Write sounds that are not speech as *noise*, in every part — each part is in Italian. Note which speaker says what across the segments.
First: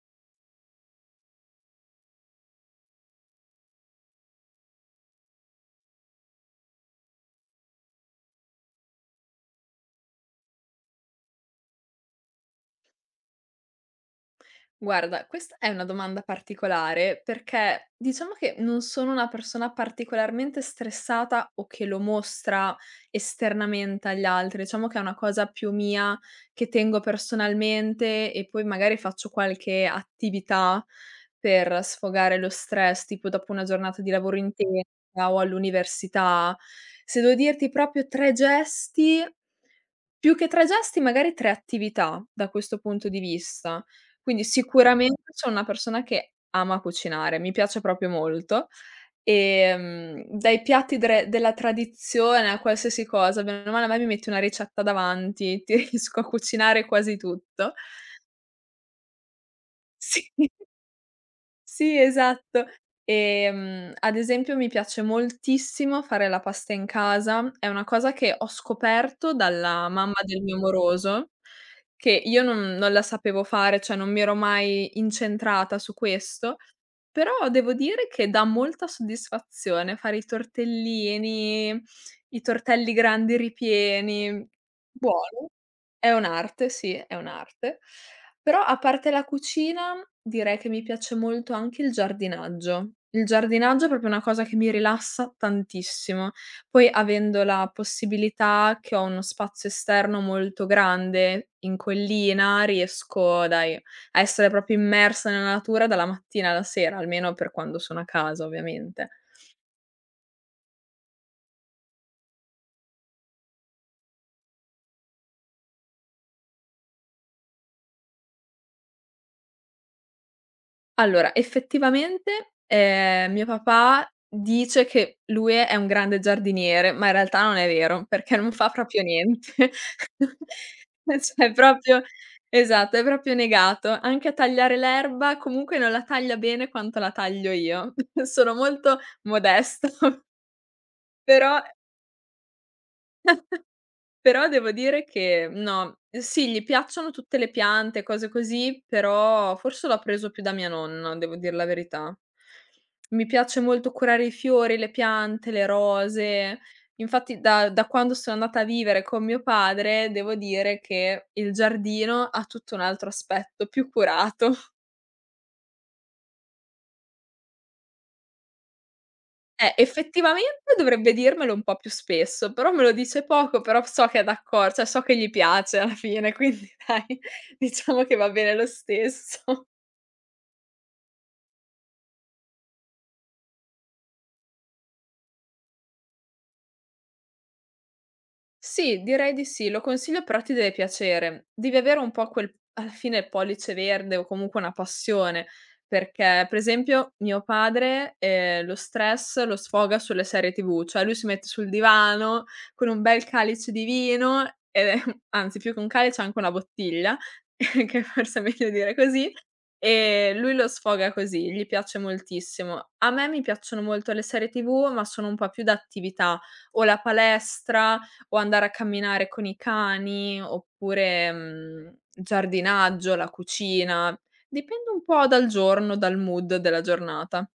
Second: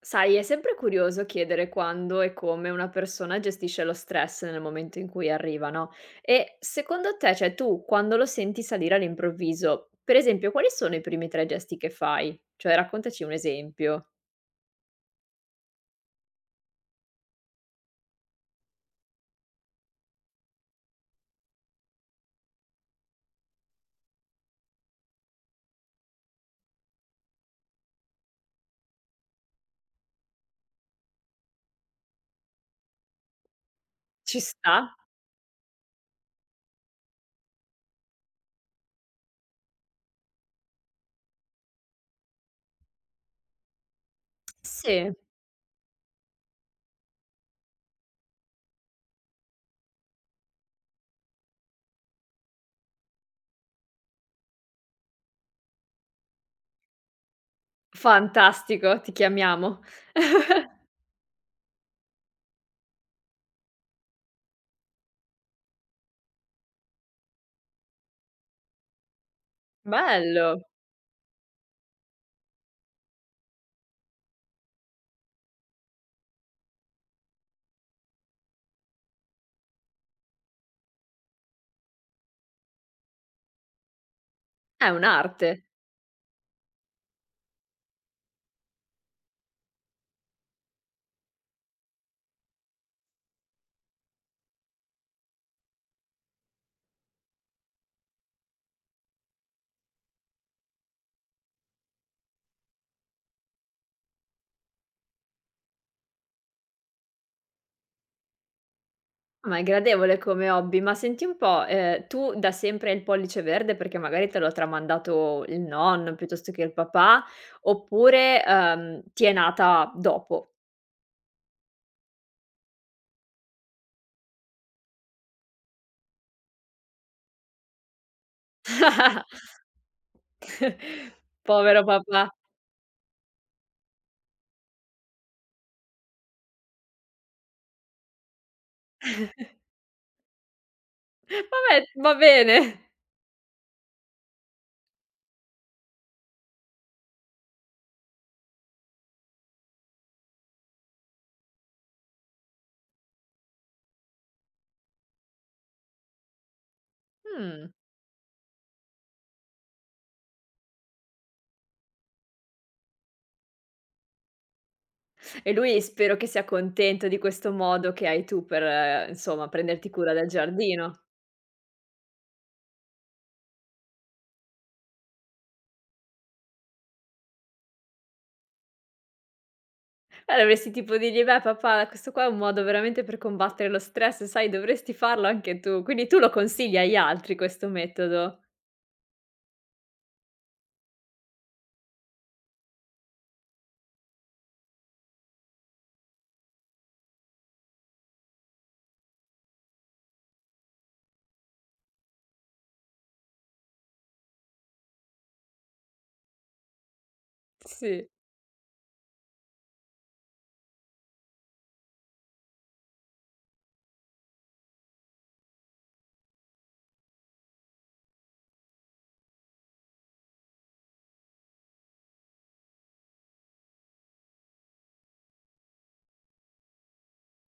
Speaker 1: Sai, è sempre curioso chiedere quando e come una persona gestisce lo stress nel momento in cui arriva, no? E secondo te, cioè tu, quando lo senti salire all'improvviso, per esempio, quali sono i primi tre gesti che fai? Cioè, raccontaci un esempio.
Speaker 2: Guarda, questa è una domanda particolare perché diciamo che non sono una persona particolarmente stressata o che lo mostra esternamente agli altri, diciamo che è una cosa più mia che tengo personalmente e poi magari faccio qualche attività per sfogare lo stress, tipo dopo una giornata di lavoro
Speaker 1: Ci sta?
Speaker 2: intensa o all'università. Se devo dirti proprio tre gesti, più che tre gesti, magari tre attività da questo punto di vista. Quindi
Speaker 1: Sì.
Speaker 2: sicuramente sono una persona che ama cucinare, mi piace proprio molto. Dai piatti dre della tradizione a qualsiasi cosa, bene o male a me mi metti una ricetta davanti, ti *laughs* riesco a cucinare quasi tutto.
Speaker 1: Fantastico, ti chiamiamo.
Speaker 2: Sì.
Speaker 1: *laughs*
Speaker 2: Sì, esatto. Ad esempio mi piace moltissimo fare la pasta in casa, è una cosa che ho scoperto dalla mamma del mio
Speaker 1: Bello,
Speaker 2: moroso, che io non la sapevo fare, cioè non mi ero mai incentrata su questo, però devo dire che dà molta soddisfazione fare i tortellini, i tortelli grandi ripieni.
Speaker 1: è
Speaker 2: Buono.
Speaker 1: un'arte.
Speaker 2: È un'arte, sì, è un'arte. Però a parte la cucina, direi che mi piace molto anche il giardinaggio. Il giardinaggio è proprio una cosa che mi rilassa tantissimo. Poi avendo la possibilità che ho uno spazio esterno molto grande, in collina, riesco, dai, a essere proprio immersa nella natura dalla mattina alla sera, almeno per quando sono a casa, ovviamente.
Speaker 1: Ma è gradevole come hobby, ma senti un po', tu da sempre hai il pollice verde perché magari te l'ha tramandato il nonno piuttosto che il papà, oppure, ti è nata dopo?
Speaker 2: Allora, effettivamente, mio papà dice che lui è un grande giardiniere, ma in realtà non è vero, perché non fa proprio
Speaker 1: *laughs*
Speaker 2: niente. *laughs* E cioè è
Speaker 1: Povero
Speaker 2: proprio
Speaker 1: papà.
Speaker 2: esatto, è proprio negato. Anche a tagliare l'erba, comunque non la taglia bene quanto la taglio io. *laughs* Sono molto modesta, *laughs* però
Speaker 1: Vabbè, va bene.
Speaker 2: però devo dire che no, sì, gli piacciono tutte le piante, cose così, però forse l'ho preso più da mia nonna, devo dir la verità. Mi piace molto curare i fiori, le piante, le rose. Infatti
Speaker 1: Mh.
Speaker 2: da quando sono andata a vivere con mio padre, devo dire che il giardino ha tutto un altro aspetto, più curato.
Speaker 1: E lui spero che sia contento di questo modo che hai tu per, insomma, prenderti cura del
Speaker 2: Effettivamente
Speaker 1: giardino.
Speaker 2: dovrebbe dirmelo un po' più spesso, però me lo dice poco, però so che è d'accor cioè so che gli piace alla fine, quindi dai, *laughs* diciamo che va bene lo stesso.
Speaker 1: Dovresti tipo dirgli: "Beh papà, questo qua è un modo veramente per combattere lo stress, sai dovresti farlo anche tu." Quindi tu lo consigli agli altri questo metodo.
Speaker 2: Sì, direi di sì, lo consiglio però ti deve piacere. Devi avere un po' quel alla fine pollice verde o comunque una passione, perché per esempio mio padre, lo stress lo sfoga sulle serie TV, cioè lui si mette sul divano con un bel calice di vino, ehm, *laughs* anzi più che un calice anche una bottiglia, *laughs* che
Speaker 1: Sì.
Speaker 2: forse è meglio dire così. Lui lo sfoga così, gli piace moltissimo. A me mi piacciono molto le serie TV, ma sono un po' più da attività, o la palestra, o andare a camminare con i cani, oppure, mhmm, giardinaggio, la cucina. Dipende un po' dal giorno, dal mood della giornata.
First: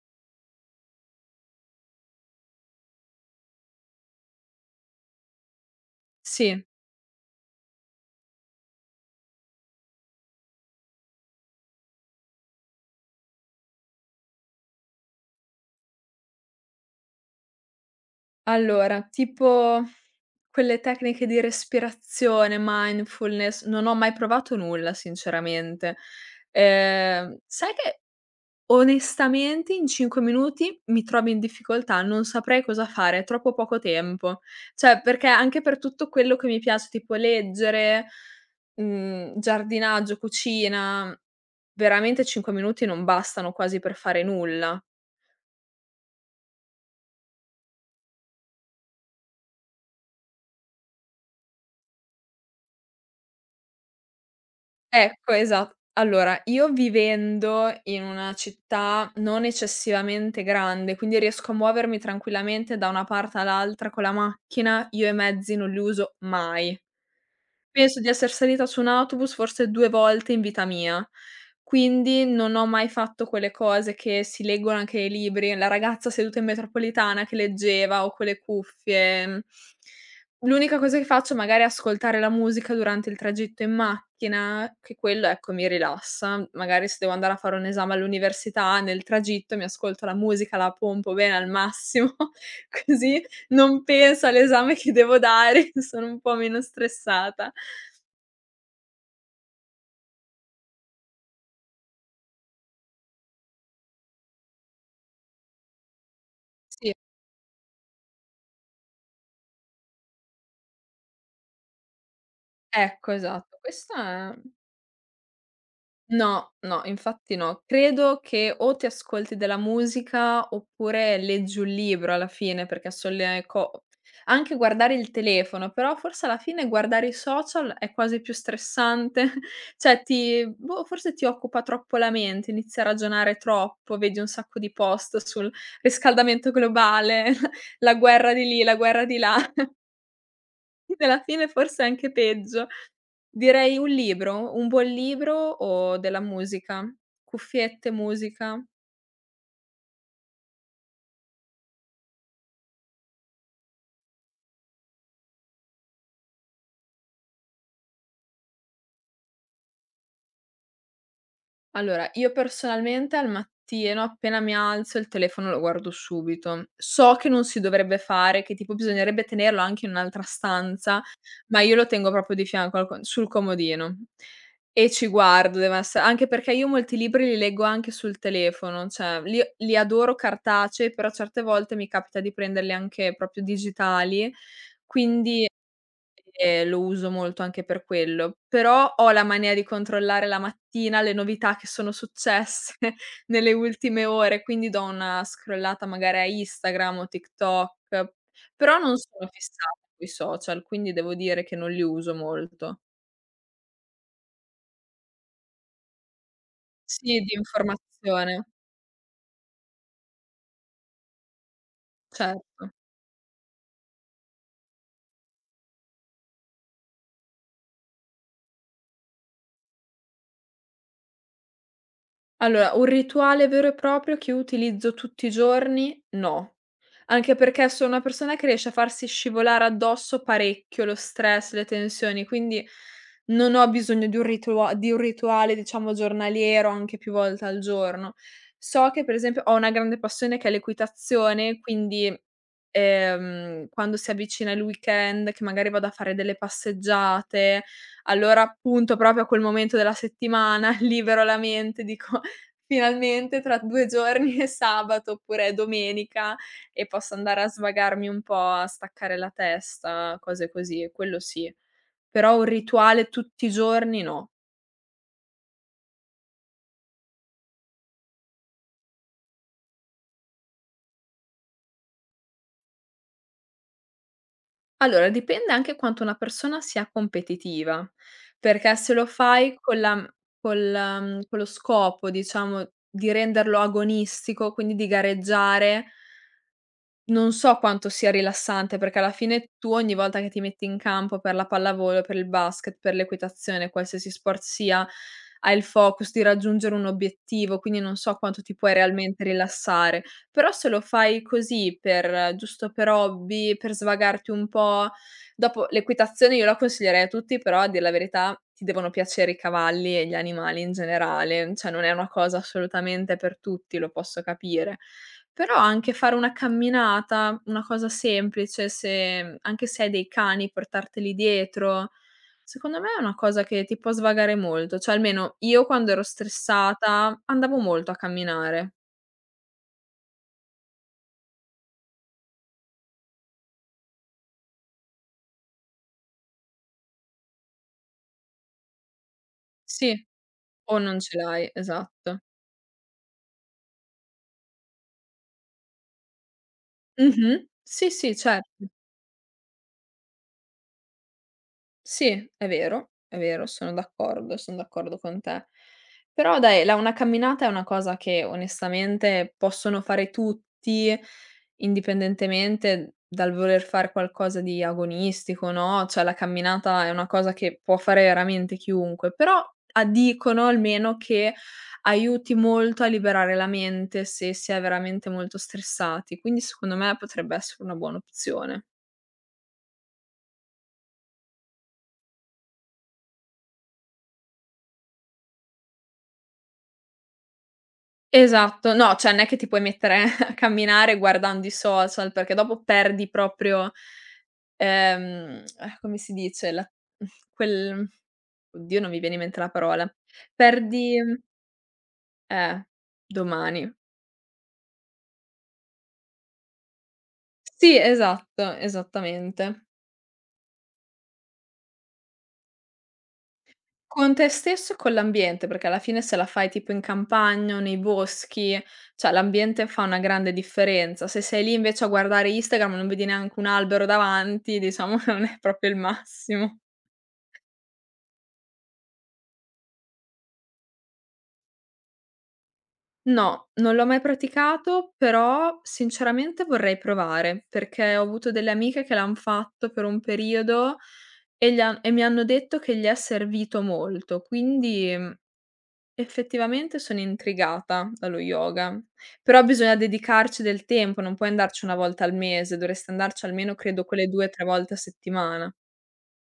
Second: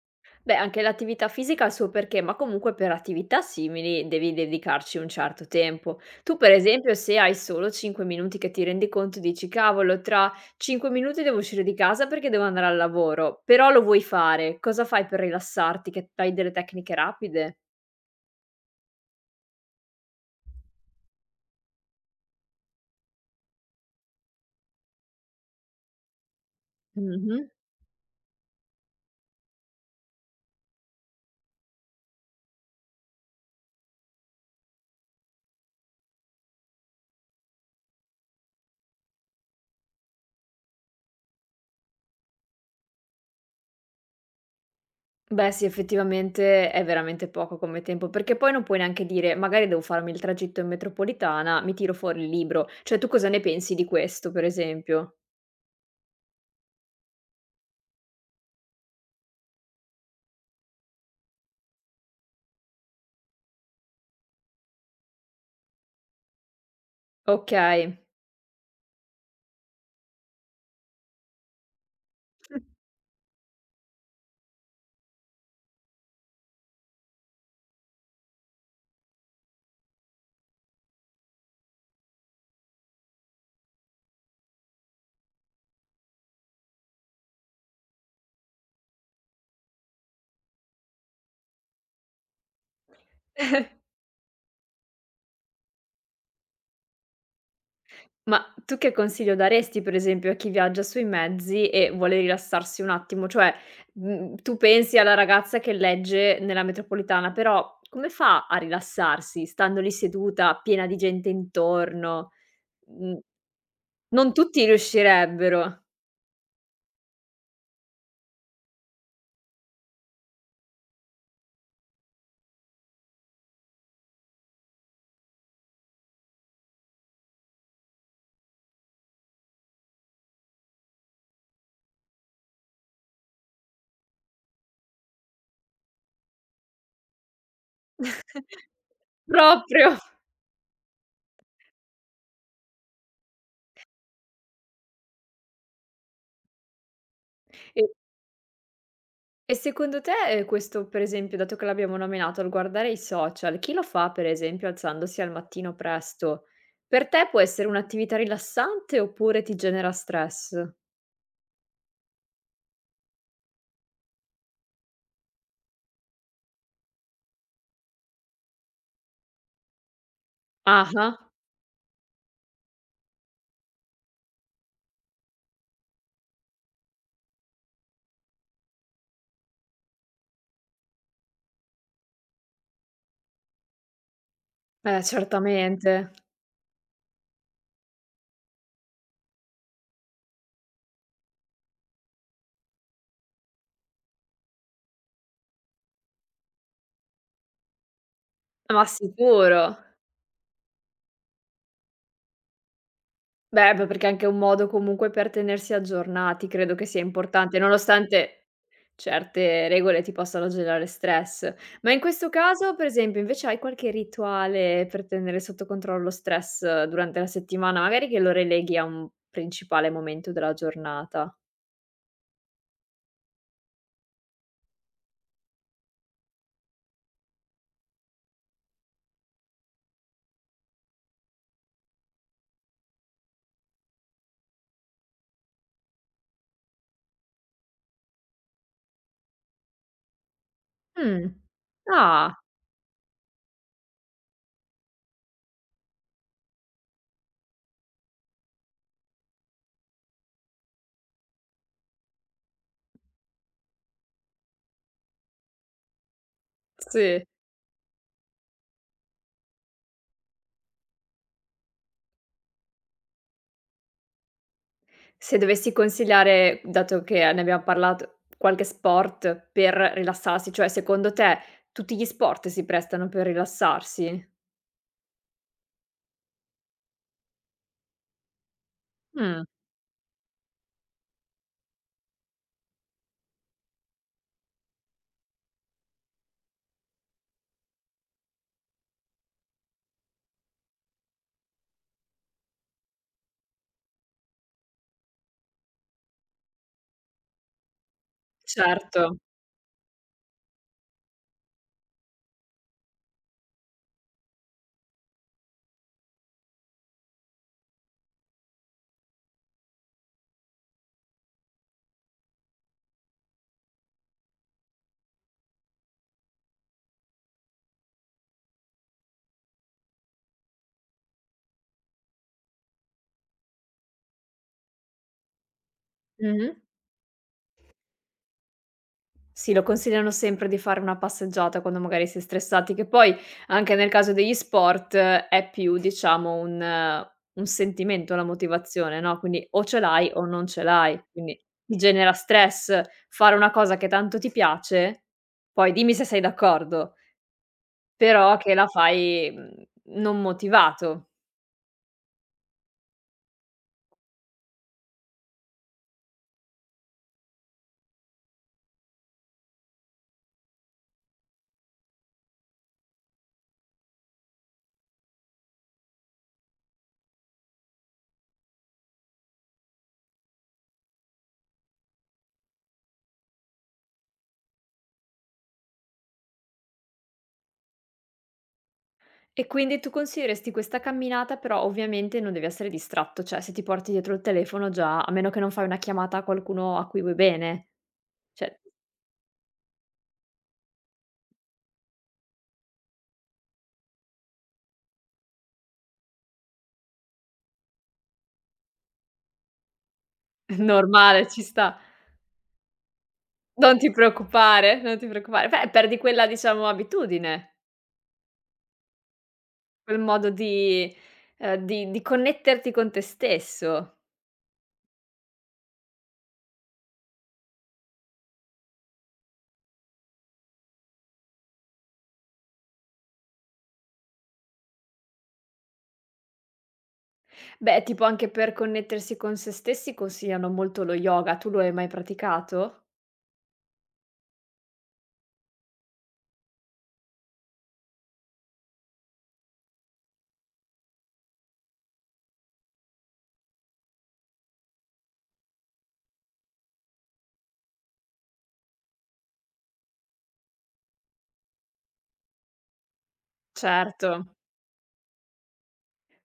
Speaker 1: Beh, anche l'attività fisica ha il suo perché, ma comunque per attività simili devi dedicarci un certo tempo. Tu per
Speaker 2: Sì.
Speaker 1: esempio se hai solo 5 minuti che ti rendi conto dici: "Cavolo, tra 5 minuti devo uscire di casa perché devo andare al lavoro." Però lo vuoi fare, cosa fai per rilassarti? Che hai delle tecniche rapide?
Speaker 2: Allora, tipo quelle tecniche di respirazione, mindfulness, non ho mai provato nulla sinceramente.
Speaker 1: Mh-mh.
Speaker 2: Sai che Onestamente in 5 minuti mi trovi in difficoltà, non saprei cosa fare, è troppo poco tempo. Cioè, perché anche per tutto quello che mi piace, tipo leggere, mhmm, giardinaggio, cucina, veramente 5 minuti non bastano quasi per fare nulla.
Speaker 1: Beh sì, effettivamente è veramente poco come tempo, perché poi non puoi neanche dire: "Magari devo farmi il tragitto in metropolitana, mi tiro fuori il libro". Cioè, tu cosa ne pensi di questo, per esempio?
Speaker 2: Ecco, esa allora, io vivendo in una città non eccessivamente grande, quindi riesco a muovermi tranquillamente da una parte all'altra con la macchina, io i mezzi non li uso mai.
Speaker 1: Okay.
Speaker 2: Penso di esser salita su un autobus forse 2 volte in vita mia, quindi non ho mai fatto quelle cose che si leggono anche nei libri, la ragazza seduta in metropolitana che leggeva o con le cuffie, mhmm. L'unica cosa che faccio magari è magari ascoltare la musica durante il tragitto in macchina, che quello, ecco, mi rilassa. Magari se devo andare a fare un esame all'università, nel tragitto mi ascolto la musica, la pompo bene al massimo, *laughs* così non penso all'esame che devo dare, *laughs* sono un po' meno stressata.
Speaker 1: Ma tu che consiglio daresti, per esempio, a chi viaggia sui mezzi e vuole rilassarsi un attimo? Cioè, tu pensi alla ragazza che legge nella
Speaker 2: Sì,
Speaker 1: metropolitana, però come fa a rilassarsi stando lì seduta, piena di gente intorno?
Speaker 2: ecco
Speaker 1: Mhmm,
Speaker 2: esatto. Questa
Speaker 1: non
Speaker 2: è
Speaker 1: tutti riuscirebbero.
Speaker 2: no, no, infatti no. Credo che o ti ascolti della musica oppure leggi un libro alla fine, perché son le co anche guardare il telefono, però forse alla fine guardare i social è quasi più stressante, *laughs* cioè ti boh, forse ti occupa troppo la mente, inizi a ragionare troppo, vedi un sacco di post sul riscaldamento globale, *laughs* la guerra di
Speaker 1: *laughs*
Speaker 2: lì, la guerra di là.
Speaker 1: Proprio.
Speaker 2: *laughs* Alla fine forse è anche peggio. Direi un libro, un buon libro o della musica.
Speaker 1: E
Speaker 2: Cuffiette, musica.
Speaker 1: e secondo te, questo per esempio, dato che l'abbiamo nominato, il guardare i social, chi lo fa per esempio alzandosi al mattino presto, per te può essere un'attività rilassante oppure ti genera stress?
Speaker 2: Allora, io personalmente al mattino appena mi alzo il telefono lo guardo subito. So che non si dovrebbe fare, che tipo bisognerebbe tenerlo anche in un'altra stanza,
Speaker 1: Ah-ah,
Speaker 2: ma io lo tengo proprio di fianco al co sul comodino e ci guardo, deve esse anche perché io molti libri li leggo anche sul telefono, cioè li adoro cartacei, però certe volte mi capita di prenderli anche proprio digitali, quindi
Speaker 1: certamente,
Speaker 2: e lo uso molto anche per quello. Però ho la mania di controllare la mattina le novità che sono successe *laughs* nelle ultime ore, quindi do una scrollata magari a Instagram o TikTok, però
Speaker 1: ma
Speaker 2: non sono
Speaker 1: sicuro.
Speaker 2: fissata sui social, quindi devo dire che non li uso molto.
Speaker 1: Beh, beh, perché è anche un modo comunque per tenersi aggiornati, credo che sia
Speaker 2: Sì, di
Speaker 1: importante, nonostante
Speaker 2: informazione,
Speaker 1: certe regole ti possono generare stress. Ma in questo
Speaker 2: certo.
Speaker 1: caso, per esempio, invece hai qualche rituale per tenere sotto controllo lo stress durante la settimana, magari che lo releghi a un principale momento della giornata?
Speaker 2: Allora, un rituale vero e proprio che utilizzo tutti i giorni, no. Anche perché sono una persona che riesce a farsi scivolare addosso parecchio lo stress, le tensioni, quindi non ho bisogno di un ritua di un rituale, diciamo, giornaliero, anche più volte al giorno. So che per esempio ho una grande passione che è
Speaker 1: Mh.
Speaker 2: l'equitazione, quindi,
Speaker 1: Ah,
Speaker 2: quando si avvicina il weekend, che magari vado a fare delle passeggiate, allora appunto proprio a quel momento della settimana *laughs* libero la mente, dico: "Finalmente tra 2 giorni è sabato oppure è domenica." E posso
Speaker 1: sì.
Speaker 2: andare a svagarmi un po', a staccare la testa, cose così, quello sì. Però un rituale tutti i giorni no.
Speaker 1: Se dovessi consigliare, dato che ne abbiamo parlato, qualche sport per rilassarsi, cioè secondo te tutti gli sport si prestano per rilassarsi?
Speaker 2: Allora dipende anche quanto una persona sia competitiva, perché se lo
Speaker 1: Mh,
Speaker 2: fai con la mhmm, col con lo scopo diciamo di renderlo agonistico, quindi di gareggiare non so quanto sia rilassante, perché alla fine tu ogni volta che ti metti in campo per la pallavolo, per il basket, per l'equitazione, qualsiasi sport sia, hai il focus di raggiungere un obiettivo, quindi non so quanto ti puoi
Speaker 1: certo.
Speaker 2: realmente rilassare. Però se lo fai così per giusto per hobby, per svagarti un po', dopo l'equitazione io la consiglierei a tutti, però a dir la verità ti devono piacere i cavalli e gli animali in generale, cioè non è una cosa assolutamente per tutti, lo posso capire. Però anche fare una camminata, una cosa semplice, se anche se hai dei cani, portarteli dietro, secondo me è una cosa che ti può svagare molto. Cioè, almeno io quando ero
Speaker 1: Mh-mh.
Speaker 2: stressata andavo molto a camminare.
Speaker 1: Sì, lo consigliano sempre di fare una passeggiata quando magari si è stressati, che poi anche nel caso degli sport è più diciamo un sentimento la motivazione, no, quindi o ce
Speaker 2: Sì,
Speaker 1: l'hai o non ce
Speaker 2: o non
Speaker 1: l'hai,
Speaker 2: ce
Speaker 1: quindi
Speaker 2: l'hai,
Speaker 1: ti genera
Speaker 2: esatto.
Speaker 1: stress fare una cosa che tanto ti piace, poi dimmi se sei d'accordo,
Speaker 2: Mh-mh. Sì, sì,
Speaker 1: però
Speaker 2: certo.
Speaker 1: che la fai, non motivato.
Speaker 2: Sì, è vero, sono d'accordo, son d'accordo con te. Però dai, la una camminata è una cosa che onestamente possono fare tutti, indipendentemente dal voler fare qualcosa di agonistico, no, cioè la camminata è una cosa che può fare veramente chiunque, però a dicono almeno che aiuti molto a liberare la mente se si è veramente molto stressati, quindi secondo me potrebbe essere una buona opzione.
Speaker 1: E quindi tu consiglieresti questa camminata, però ovviamente non devi essere distratto, cioè se ti porti dietro il telefono già a meno che non fai una chiamata a qualcuno a cui vuoi bene. Cioè,
Speaker 2: Esatto. No, cioè non è che ti puoi mettere *laughs* a camminare guardando i social, perché dopo perdi proprio, come si dice, la mh, quel oddio non mi viene in mente la parola.
Speaker 1: *laughs*
Speaker 2: Perdi
Speaker 1: normale, ci sta.
Speaker 2: eh, domani.
Speaker 1: Non ti preoccupare, non ti preoccupare. Beh, perdi quella diciamo abitudine,
Speaker 2: Sì, esatto, esattamente.
Speaker 1: quel modo di di connetterti con te stesso.
Speaker 2: Con te stesso e con l'ambiente, perché alla fine se la fai tipo in campagna o nei boschi, cioè l'ambiente fa una grande differenza. Se sei lì invece a guardare Instagram e non vedi neanche un albero davanti, diciamo *laughs* non è proprio il massimo.
Speaker 1: Beh, tipo anche per connettersi con se stessi consigliano molto lo yoga. Tu lo hai mai praticato?
Speaker 2: No, non l'ho mai praticato, però sinceramente vorrei provare, perché ho avuto delle amiche che l'han fatto per un periodo e gli han e mi hanno detto che gli è servito molto, quindi mm, effettivamente sono intrigata dallo yoga, però bisogna dedicarci del tempo, non puoi andarci 1 volta al mese, dovresti andarci almeno credo quelle
Speaker 1: Certo.
Speaker 2: 2, 3 volte a settimana.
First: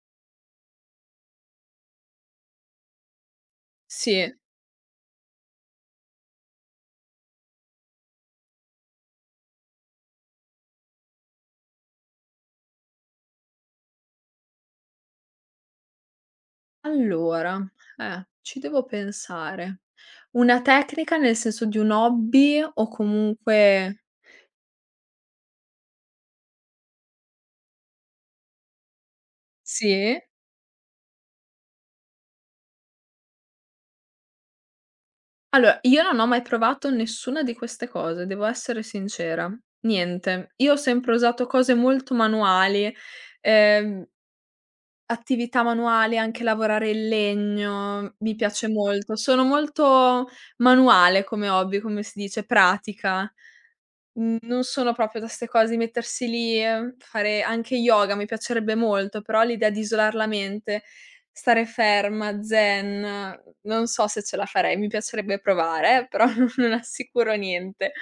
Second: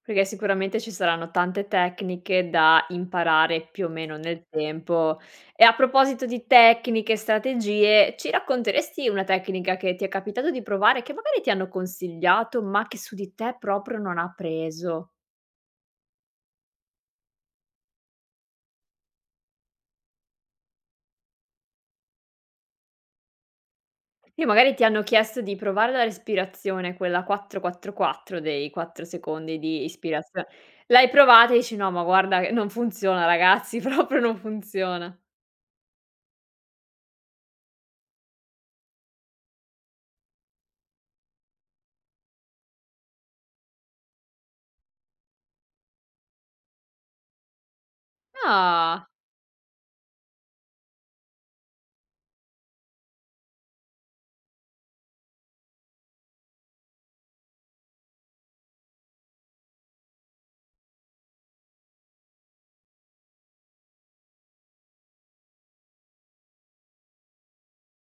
Speaker 1: Perché sicuramente ci saranno tante tecniche da imparare più o meno
Speaker 2: Sì.
Speaker 1: nel tempo. E a proposito di tecniche e strategie, ci racconteresti una tecnica che ti è capitato di provare, che magari ti hanno consigliato, ma che su di te proprio non ha preso?
Speaker 2: Allora, ci devo pensare. Una tecnica nel senso di un hobby o comunque
Speaker 1: E magari ti hanno chiesto di provare la respirazione, quella 4-4-4 dei 4 secondi di
Speaker 2: sì?
Speaker 1: ispirazio l'hai provata e dici: "No, ma guarda che non funziona ragazzi, *laughs* proprio non funziona".
Speaker 2: Allora, io non ho mai provato nessuna di queste cose, devo essere sincera. Niente. Io ho sempre usato cose molto manuali, ehm attività manuale, anche lavorare il legno, mi piace
Speaker 1: Ah!
Speaker 2: molto. Sono molto manuale come hobby, come si dice, pratica. N non sono proprio da 'ste cose di mettersi lì, fare anche yoga, mi piacerebbe molto, però l'idea di isolar la mente, stare ferma, zen, non so se ce la farei, mi piacerebbe provare però *laughs* non assicuro niente.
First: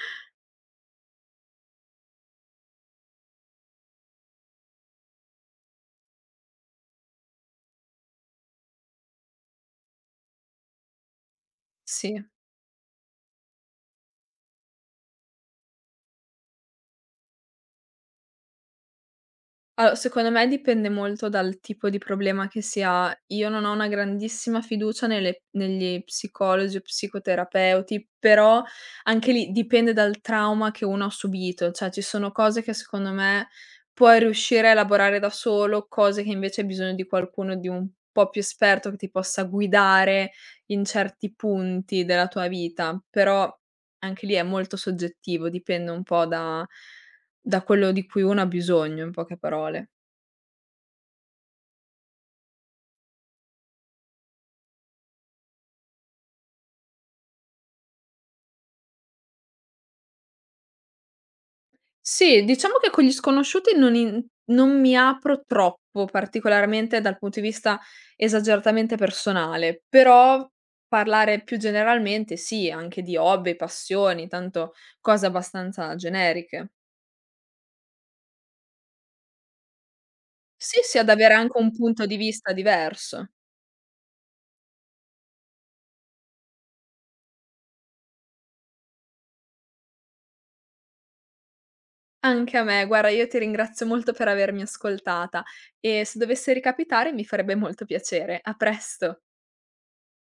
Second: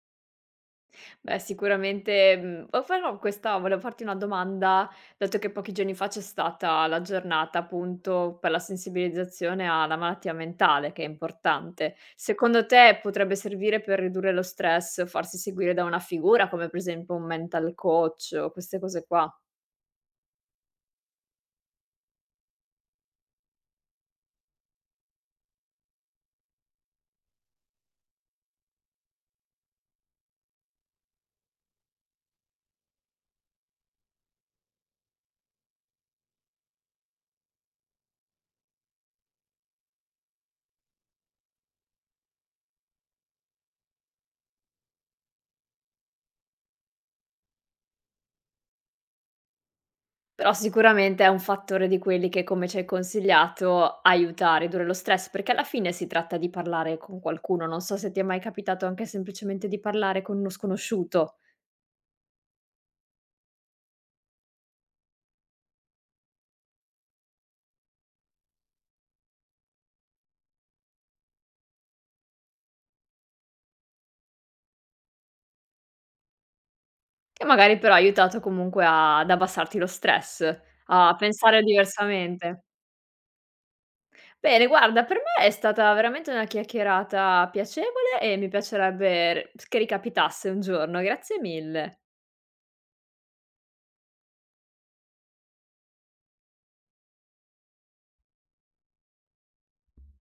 Speaker 1: Beh, sicuramente, o farò questa volevo farti una domanda, dato che pochi giorni fa c'è stata la giornata, appunto, per la sensibilizzazione alla malattia mentale, che è importante.
Speaker 2: Sì.
Speaker 1: Secondo te potrebbe servire per ridurre lo stress, farsi seguire da una figura, come per esempio un mental coach o queste cose qua?
Speaker 2: Allora, secondo me dipende molto dal tipo di problema che si ha. Io non ho una grandissima fiducia nelle negli psicologi o psicoterapeuti, però anche lì dipende dal trauma che uno ha subito, cioè ci sono cose che secondo me puoi riuscire a elaborare da solo, cose che invece hai bisogno di qualcuno di un po' più esperto che ti possa guidare in certi punti della tua vita, però anche lì è molto soggettivo, dipende un po' da da quello di cui uno ha bisogno, in poche parole.
Speaker 1: Però sicuramente è un fattore di quelli che, come ci hai consigliato, aiuta a ridurre lo stress, perché alla fine si tratta di parlare con qualcuno. Non so se ti è mai capitato anche semplicemente di parlare con uno sconosciuto.
Speaker 2: Sì, diciamo che con gli sconosciuti non in non mi apro troppo particolarmente dal punto di vista esageratamente personale, però parlare più generalmente sì, anche di hobby, passioni, tanto cose abbastanza generiche.
Speaker 1: Che magari però ha aiutato comunque a ad abbassarti lo stress,
Speaker 2: Sì, sì, ad
Speaker 1: a
Speaker 2: avere anche
Speaker 1: pensare
Speaker 2: un punto di vista
Speaker 1: diversamente.
Speaker 2: diverso.
Speaker 1: Bene, guarda, per me è stata veramente una chiacchierata piacevole e mi piacerebbe r che ricapitasse un giorno. Grazie mille.
Speaker 2: Anche a me, guarda io ti ringrazio molto per avermi ascoltata e se dovesse ricapitare mi farebbe molto piacere. A presto.